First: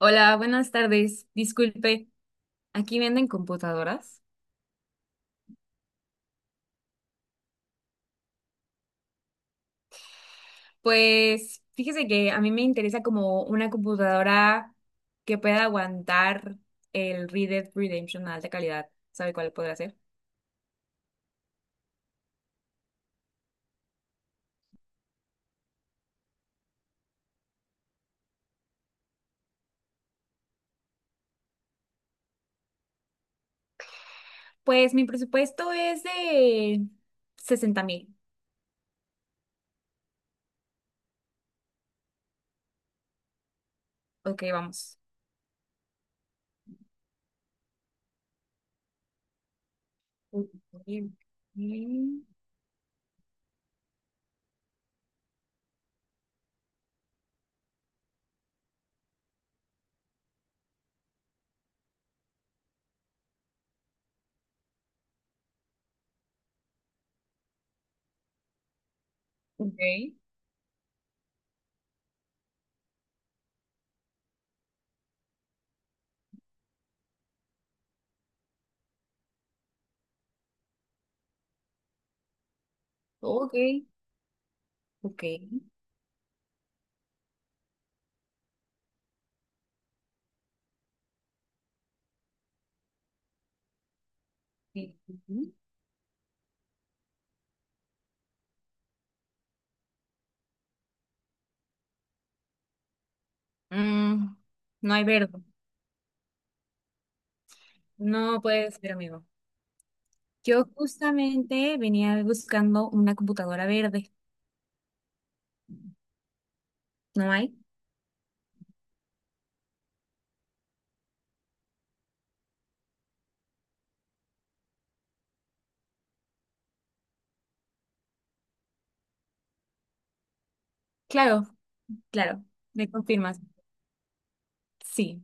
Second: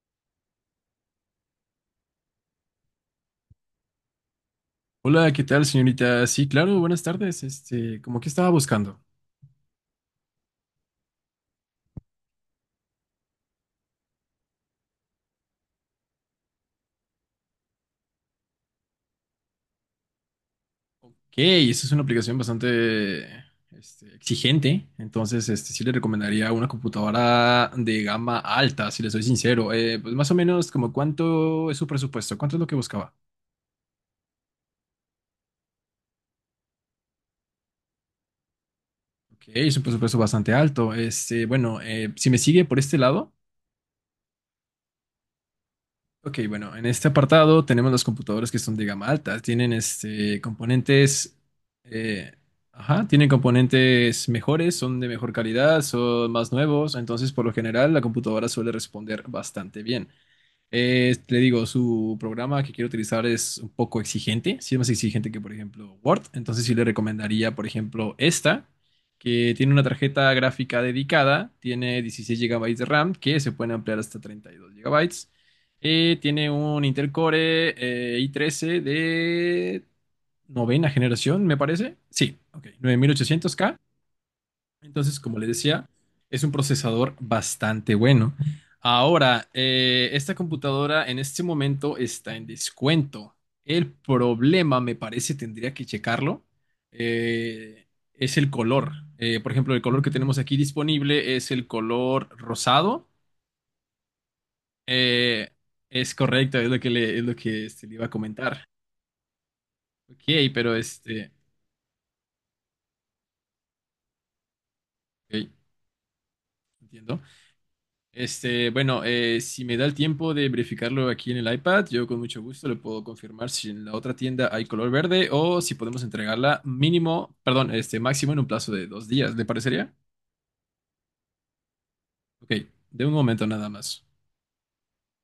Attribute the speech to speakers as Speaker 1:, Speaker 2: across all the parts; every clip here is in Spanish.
Speaker 1: Hola, buenas tardes. Disculpe, ¿aquí venden computadoras?
Speaker 2: Hola, ¿qué tal, señorita? Sí, claro, buenas tardes. ¿Cómo que estaba buscando?
Speaker 1: Pues fíjese que a mí me interesa como una computadora que pueda aguantar el Red Dead Redemption a alta calidad. ¿Sabe cuál podrá ser?
Speaker 2: Ok, esa es una aplicación bastante, exigente. Entonces, sí le recomendaría una computadora de gama alta, si le soy sincero. Pues más o menos, como cuánto es su presupuesto, cuánto es lo que buscaba.
Speaker 1: Pues mi presupuesto es de 60,000.
Speaker 2: Ok, es un presupuesto bastante alto. Bueno, si me sigue por este lado.
Speaker 1: Ok, vamos.
Speaker 2: Ok, bueno, en este apartado tenemos las computadoras que son de gama alta. Tienen
Speaker 1: Ok,
Speaker 2: componentes, eh, ajá, tienen componentes mejores, son de mejor calidad, son más nuevos. Entonces, por lo general, la computadora suele responder bastante bien. Le digo, su programa que quiero utilizar es un poco exigente, sí es más exigente que, por ejemplo, Word. Entonces sí le recomendaría, por ejemplo, esta, que tiene
Speaker 1: ok,
Speaker 2: una tarjeta gráfica dedicada, tiene 16 GB de RAM, que se pueden ampliar hasta 32 GB. Tiene un Intel Core i13 de novena generación, me parece. Sí, ok, nueve mil ochocientos
Speaker 1: ok,
Speaker 2: k Entonces,
Speaker 1: ok.
Speaker 2: como les decía, es un procesador bastante bueno. Ahora, esta computadora en este momento está en descuento. El problema, me parece, tendría que checarlo, eh, es el color. Por ejemplo, el color que tenemos aquí disponible es el color rosado.
Speaker 1: Mm, no hay verde.
Speaker 2: Eh, es correcto, es lo que le iba a
Speaker 1: No
Speaker 2: comentar.
Speaker 1: puede ser, amigo.
Speaker 2: Ok,
Speaker 1: Yo
Speaker 2: pero
Speaker 1: justamente venía buscando una computadora verde.
Speaker 2: ok, entiendo.
Speaker 1: ¿No hay?
Speaker 2: Bueno, si me da el tiempo de verificarlo aquí en el iPad, yo con mucho gusto le puedo confirmar si en la otra tienda hay color verde o si podemos entregarla mínimo, perdón, máximo en un plazo de 2 días, ¿le parecería?
Speaker 1: Claro, claro.
Speaker 2: Ok,
Speaker 1: ¿Me
Speaker 2: de un
Speaker 1: confirmas?
Speaker 2: momento nada más.
Speaker 1: Sí.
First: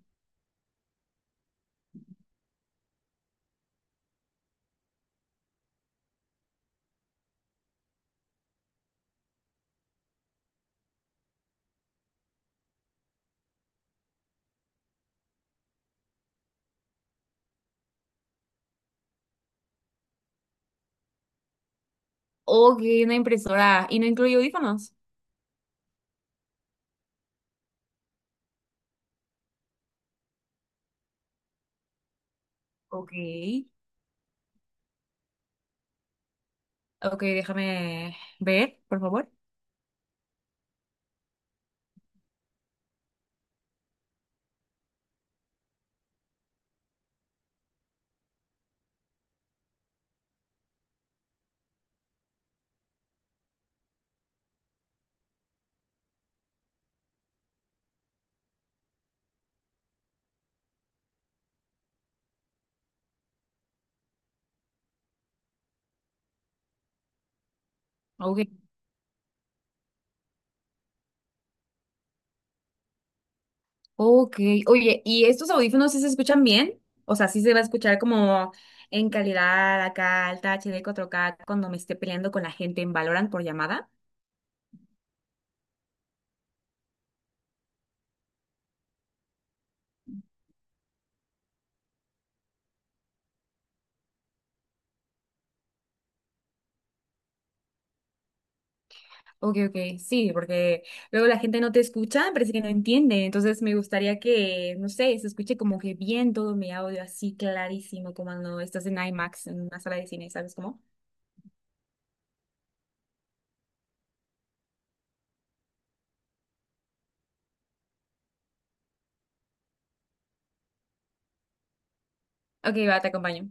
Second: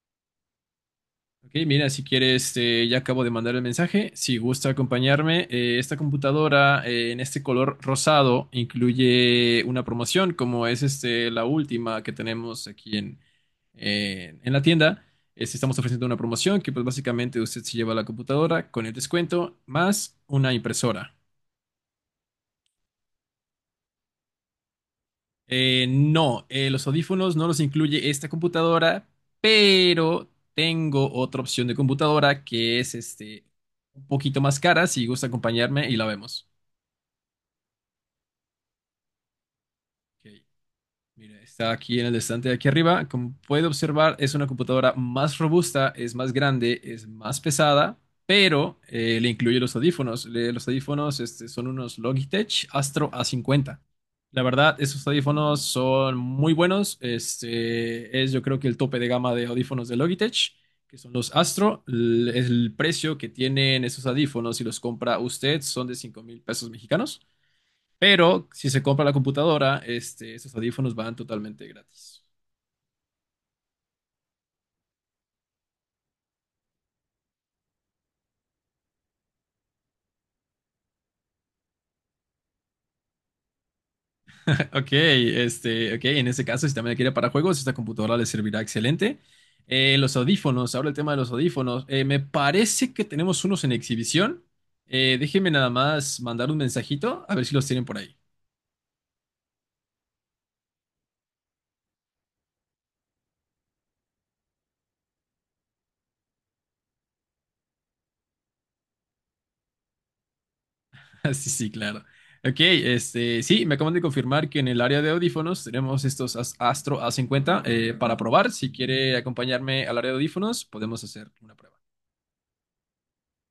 Speaker 2: Ok, mira, si quieres, ya acabo de mandar el mensaje. Si gusta acompañarme, esta computadora en este color rosado incluye una promoción, como es la última que tenemos aquí en la tienda. Estamos ofreciendo una promoción que pues básicamente usted se lleva la computadora con el descuento más una impresora.
Speaker 1: Ok, una impresora. ¿Y no incluye audífonos?
Speaker 2: No, los audífonos no los incluye esta computadora, pero tengo otra opción de computadora que es
Speaker 1: Ok.
Speaker 2: un poquito más cara. Si gusta acompañarme y la vemos.
Speaker 1: Ok, déjame ver, por favor.
Speaker 2: Ok. Mira, está aquí en el estante de aquí arriba. Como puede observar, es una computadora más robusta, es más grande, es más pesada, pero le incluye los audífonos. Los audífonos son unos Logitech Astro A50. La verdad, esos audífonos son muy buenos. Es yo creo que el tope de gama de audífonos de Logitech, que son los Astro. El precio que tienen esos audífonos, si los compra usted, son de 5000 pesos mexicanos. Pero
Speaker 1: Ok.
Speaker 2: si se compra la computadora, esos audífonos van totalmente gratis.
Speaker 1: Ok. Oye, ¿y estos audífonos sí se escuchan bien? O sea, sí se va a escuchar como en calidad acá, alta HD 4K, cuando me esté peleando con la gente en Valorant por llamada.
Speaker 2: Ok, ok, en ese caso, si también la quiere para juegos, esta computadora le servirá excelente. Los audífonos, ahora el tema de los audífonos. Me parece que tenemos unos en exhibición. Déjenme nada más mandar un mensajito a ver si los tienen por ahí.
Speaker 1: Ok, ok, sí, porque luego la gente no te escucha, parece que no entiende, entonces me gustaría que, no sé, se escuche como que bien todo mi audio así clarísimo, como cuando estás en IMAX, en una sala de cine, ¿sabes cómo?
Speaker 2: Sí, sí, claro. Ok, sí, me acaban de confirmar que en el área de audífonos tenemos estos Astro A50 para probar. Si quiere acompañarme al área de audífonos, podemos hacer una prueba.
Speaker 1: Ok, va, te acompaño.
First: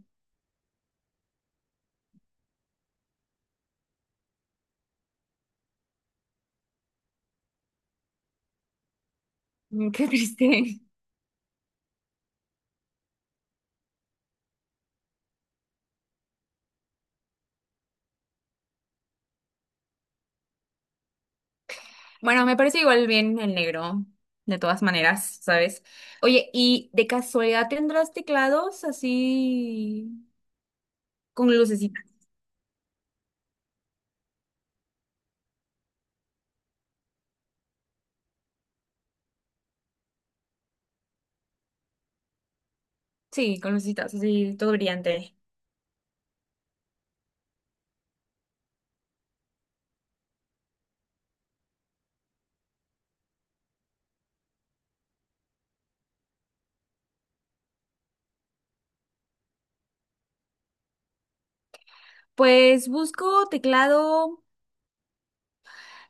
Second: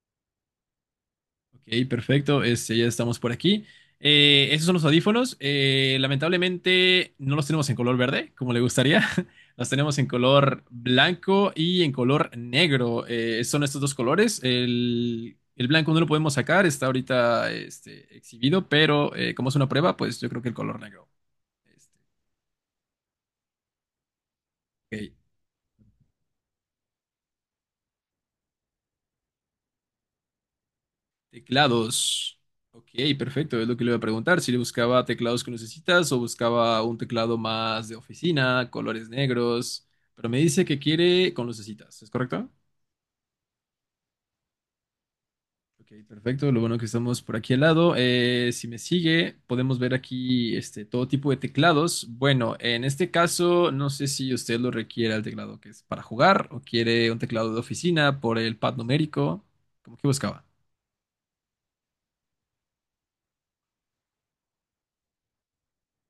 Speaker 2: Ok, perfecto. Ya estamos por aquí. Esos son los audífonos. Lamentablemente no los tenemos en color verde, como le gustaría. Los
Speaker 1: Mm,
Speaker 2: tenemos en
Speaker 1: qué triste.
Speaker 2: color blanco y en color negro. Son estos dos colores. El blanco no lo podemos sacar, está ahorita exhibido, pero como es una prueba, pues yo creo que el color negro. Este,
Speaker 1: Bueno, me parece igual bien el negro, de todas
Speaker 2: ok.
Speaker 1: maneras, ¿sabes? Oye, ¿y de casualidad tendrás teclados así con lucecitas?
Speaker 2: Teclados. Ok, perfecto. Es lo que le iba a preguntar. Si le buscaba teclados con necesitas o buscaba un teclado más de oficina, colores negros. Pero me dice que quiere con lucecitas, ¿es correcto?
Speaker 1: Sí, con lucecitas, así todo brillante.
Speaker 2: Ok, perfecto. Lo bueno que estamos por aquí al lado. Si me sigue, podemos ver aquí todo tipo de teclados. Bueno, en este caso, no sé si usted lo requiere el teclado que es para jugar o quiere un teclado de oficina por el pad numérico. ¿Cómo que buscaba?
Speaker 1: Pues busco teclado.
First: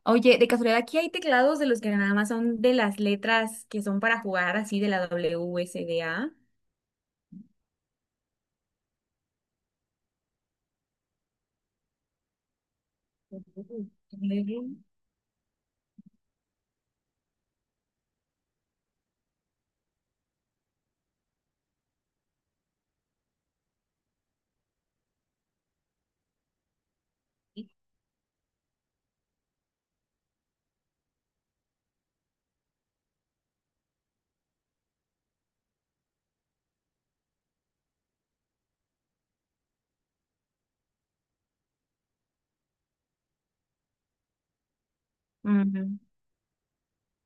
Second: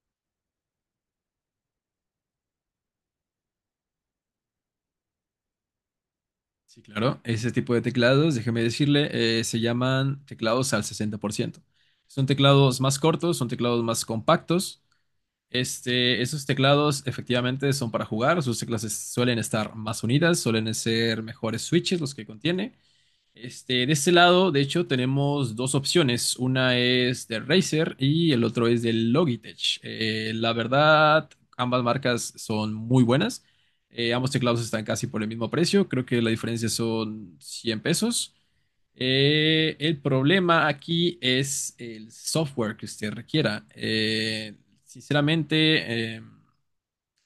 Speaker 1: Oye, de casualidad, aquí hay teclados de los que nada más son de las letras que son para jugar así de la W WSDA.
Speaker 2: Sí, claro. Ese tipo de teclados, déjeme decirle, se llaman teclados al 60%. Son teclados más cortos, son teclados
Speaker 1: Ujú.
Speaker 2: más compactos. Esos teclados efectivamente son para jugar. Sus teclas suelen estar más unidas, suelen ser mejores switches los que contiene. De este lado, de hecho, tenemos dos opciones. Una es de Razer y el otro es de Logitech. La verdad, ambas marcas son muy buenas. Ambos teclados están casi por el mismo precio. Creo que la diferencia son 100 pesos. El problema aquí es el software que usted requiera.
Speaker 1: Ujú.
Speaker 2: Sinceramente, em,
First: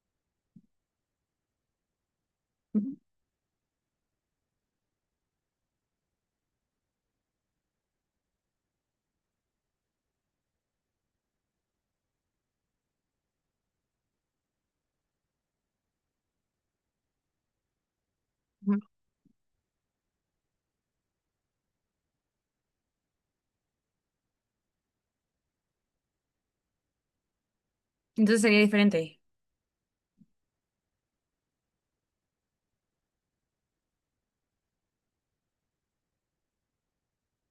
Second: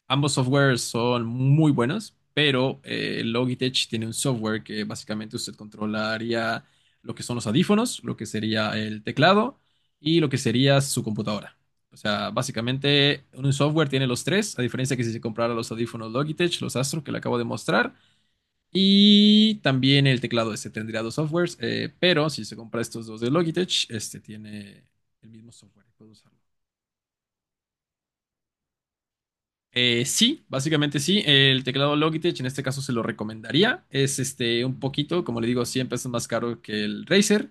Speaker 2: Ambos softwares son muy buenos, pero Logitech tiene un software que básicamente usted controlaría lo que son los audífonos, lo que sería el teclado y lo que sería su computadora. O sea, básicamente un software tiene los tres, a diferencia que si se comprara los audífonos Logitech, los Astro que le acabo de mostrar,
Speaker 1: Ujú.
Speaker 2: y también el teclado este tendría dos softwares, pero si se compra estos dos de Logitech, este tiene el mismo software, puede usarlo.
Speaker 1: Entonces sería diferente.
Speaker 2: Sí, básicamente sí. El teclado Logitech en este caso se lo recomendaría. Es un poquito, como le digo, 100 pesos más caro que el Razer,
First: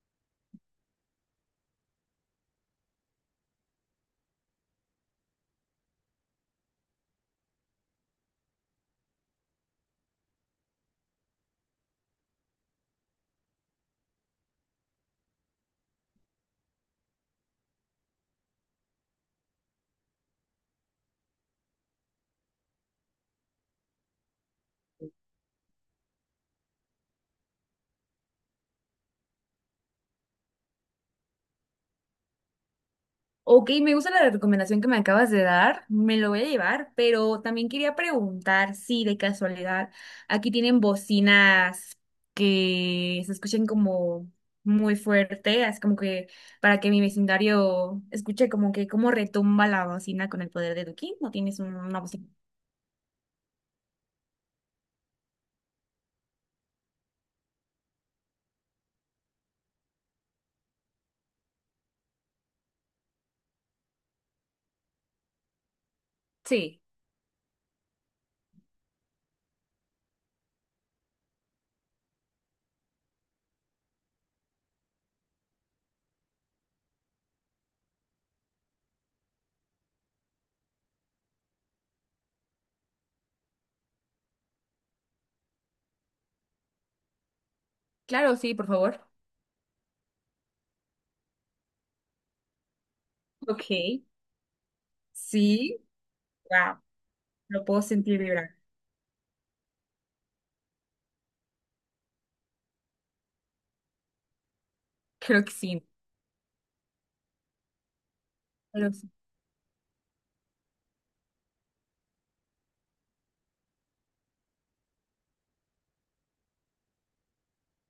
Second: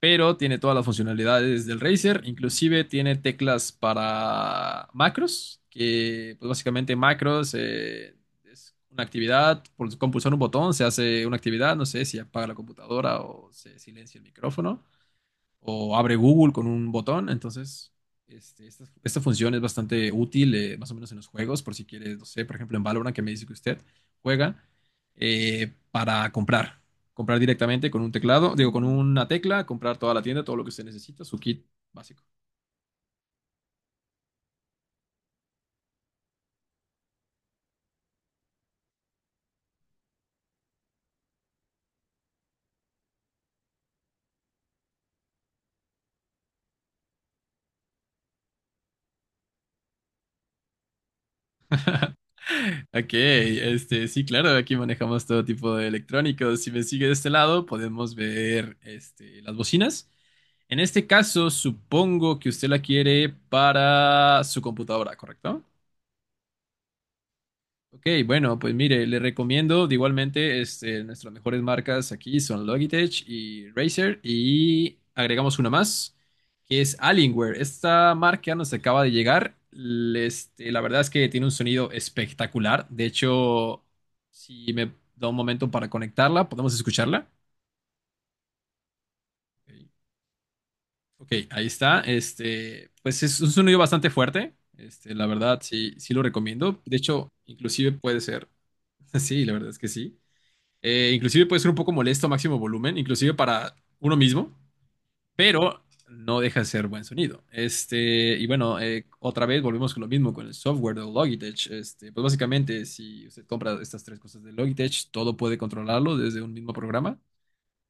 Speaker 2: pero tiene todas las funcionalidades del Razer. Inclusive tiene teclas para macros, que pues básicamente macros es una actividad, por, con pulsar un botón se hace una actividad, no sé si apaga la computadora o se silencia el micrófono o abre Google con un botón. Entonces, esta función es bastante útil, más o menos en los juegos, por si quieres, no sé, por ejemplo, en Valorant, que me dice que usted juega para comprar. Comprar directamente con un teclado, digo, con una tecla, comprar toda la tienda, todo lo que usted necesita, su kit básico.
Speaker 1: Ok, me gusta la recomendación que me acabas de dar, me lo voy a llevar, pero también quería preguntar si de casualidad aquí tienen bocinas que se escuchen como muy fuerte, así como que para que mi vecindario escuche como que cómo retumba la bocina con el poder de Duki, ¿no tienes una bocina?
Speaker 2: Ok, sí, claro, aquí manejamos todo tipo de electrónicos. Si me sigue de este lado, podemos ver las bocinas. En este caso, supongo que usted la quiere para su computadora, ¿correcto?
Speaker 1: Sí,
Speaker 2: Ok, bueno, pues mire, le recomiendo de igualmente nuestras mejores marcas aquí son Logitech y Razer y agregamos una más que es Alienware. Esta marca nos acaba de llegar. La verdad es que tiene un sonido espectacular. De hecho, si me da un momento para conectarla, podemos escucharla.
Speaker 1: claro, sí, por favor.
Speaker 2: Ok, ok, ahí está. Pues es un sonido
Speaker 1: Ok,
Speaker 2: bastante fuerte. La verdad,
Speaker 1: sí,
Speaker 2: sí, sí lo
Speaker 1: wow,
Speaker 2: recomiendo. De hecho,
Speaker 1: lo puedo
Speaker 2: inclusive
Speaker 1: sentir
Speaker 2: puede ser.
Speaker 1: vibrar.
Speaker 2: Sí, la verdad es que sí. Inclusive puede ser un poco molesto a máximo volumen, inclusive para uno mismo,
Speaker 1: Creo que
Speaker 2: pero
Speaker 1: sí.
Speaker 2: no deja de ser buen sonido. Y bueno, otra vez volvemos con lo mismo con el software de Logitech. Pues básicamente, si usted compra estas tres cosas de Logitech, todo puede controlarlo desde un mismo programa.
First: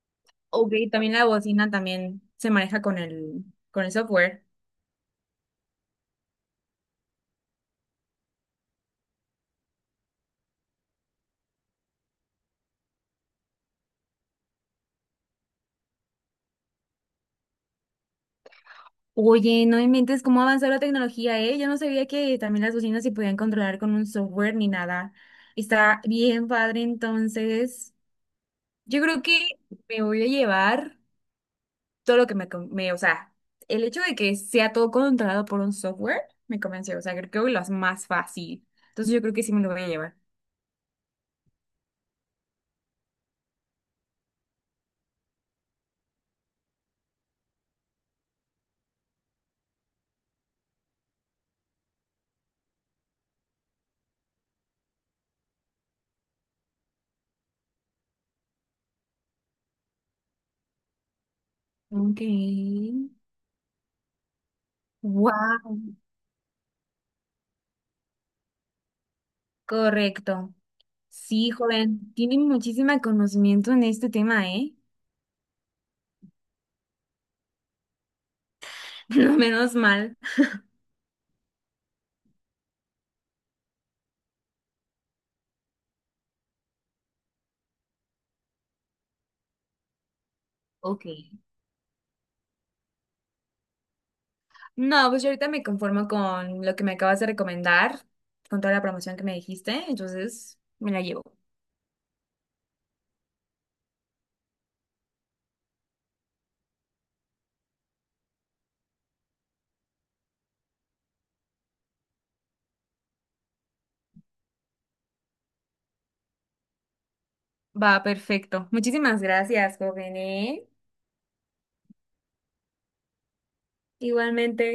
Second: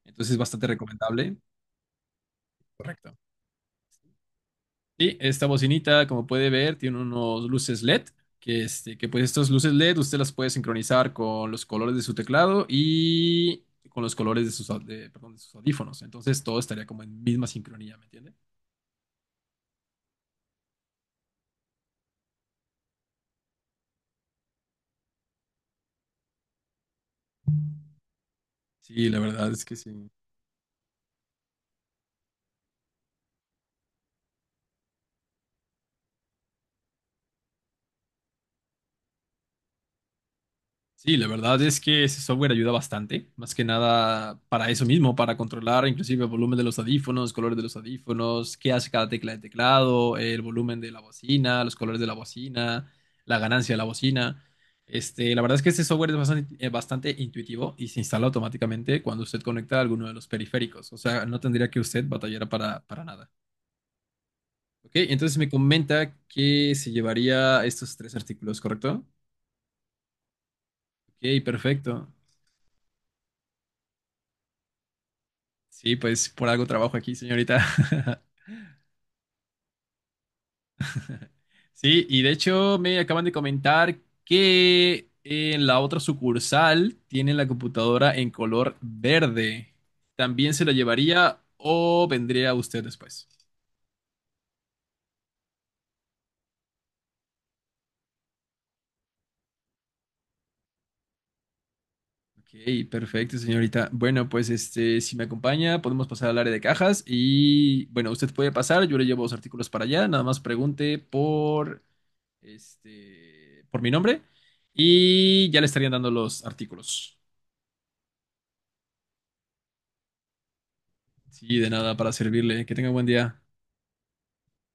Speaker 2: Entonces es bastante
Speaker 1: Ok, también la
Speaker 2: recomendable.
Speaker 1: bocina también se maneja
Speaker 2: Correcto.
Speaker 1: con el software.
Speaker 2: Y esta bocinita, como puede ver, tiene unos luces LED, que, que pues estas luces LED usted las puede sincronizar con los colores de su teclado y con los colores de sus, perdón, de sus audífonos. Entonces todo estaría como en misma sincronía, ¿me entiende?
Speaker 1: Oye, no inventes cómo ha avanzado la tecnología, ¿eh? Yo no sabía que también las bocinas se podían controlar con un software ni nada. Está bien padre, entonces. Yo
Speaker 2: Sí, la
Speaker 1: creo que
Speaker 2: verdad es que
Speaker 1: me
Speaker 2: sí.
Speaker 1: voy a llevar todo lo que o sea, el hecho de que sea todo controlado por un software me convenció, o sea, creo que lo hace más fácil. Entonces yo creo que sí me lo voy a llevar.
Speaker 2: Sí, la verdad es que ese software ayuda bastante, más que nada para eso mismo, para controlar inclusive el volumen de los audífonos, colores de los audífonos, qué hace cada tecla de teclado, el volumen de la bocina, los colores de la bocina, la ganancia de la bocina. La verdad es que este software es bastante, bastante intuitivo y se instala automáticamente cuando usted conecta alguno de los periféricos, o sea, no tendría que usted
Speaker 1: Ok.
Speaker 2: batallar para nada. Ok, entonces me
Speaker 1: Wow,
Speaker 2: comenta que se llevaría estos tres artículos, ¿correcto?
Speaker 1: correcto.
Speaker 2: Ok,
Speaker 1: Sí,
Speaker 2: perfecto.
Speaker 1: joven, tiene muchísimo conocimiento en este tema, ¿eh?
Speaker 2: Sí, pues por algo trabajo aquí, señorita.
Speaker 1: No, menos mal.
Speaker 2: Sí, y de hecho me acaban de comentar que en la otra sucursal tienen la computadora en color verde. ¿También se la
Speaker 1: Ok.
Speaker 2: llevaría o vendría usted después?
Speaker 1: No, pues yo ahorita me conformo con lo que me acabas de recomendar, con toda la promoción que me dijiste, entonces me la llevo.
Speaker 2: Ok, perfecto, señorita. Bueno, pues si me acompaña, podemos pasar al área de cajas y bueno, usted puede pasar, yo le llevo los artículos para allá, nada más pregunte por mi nombre y ya le estarían dando los artículos.
Speaker 1: Va, perfecto. Muchísimas gracias, joven, ¿eh?
Speaker 2: Sí, de nada, para servirle. Que tenga buen día.
Speaker 1: Igualmente.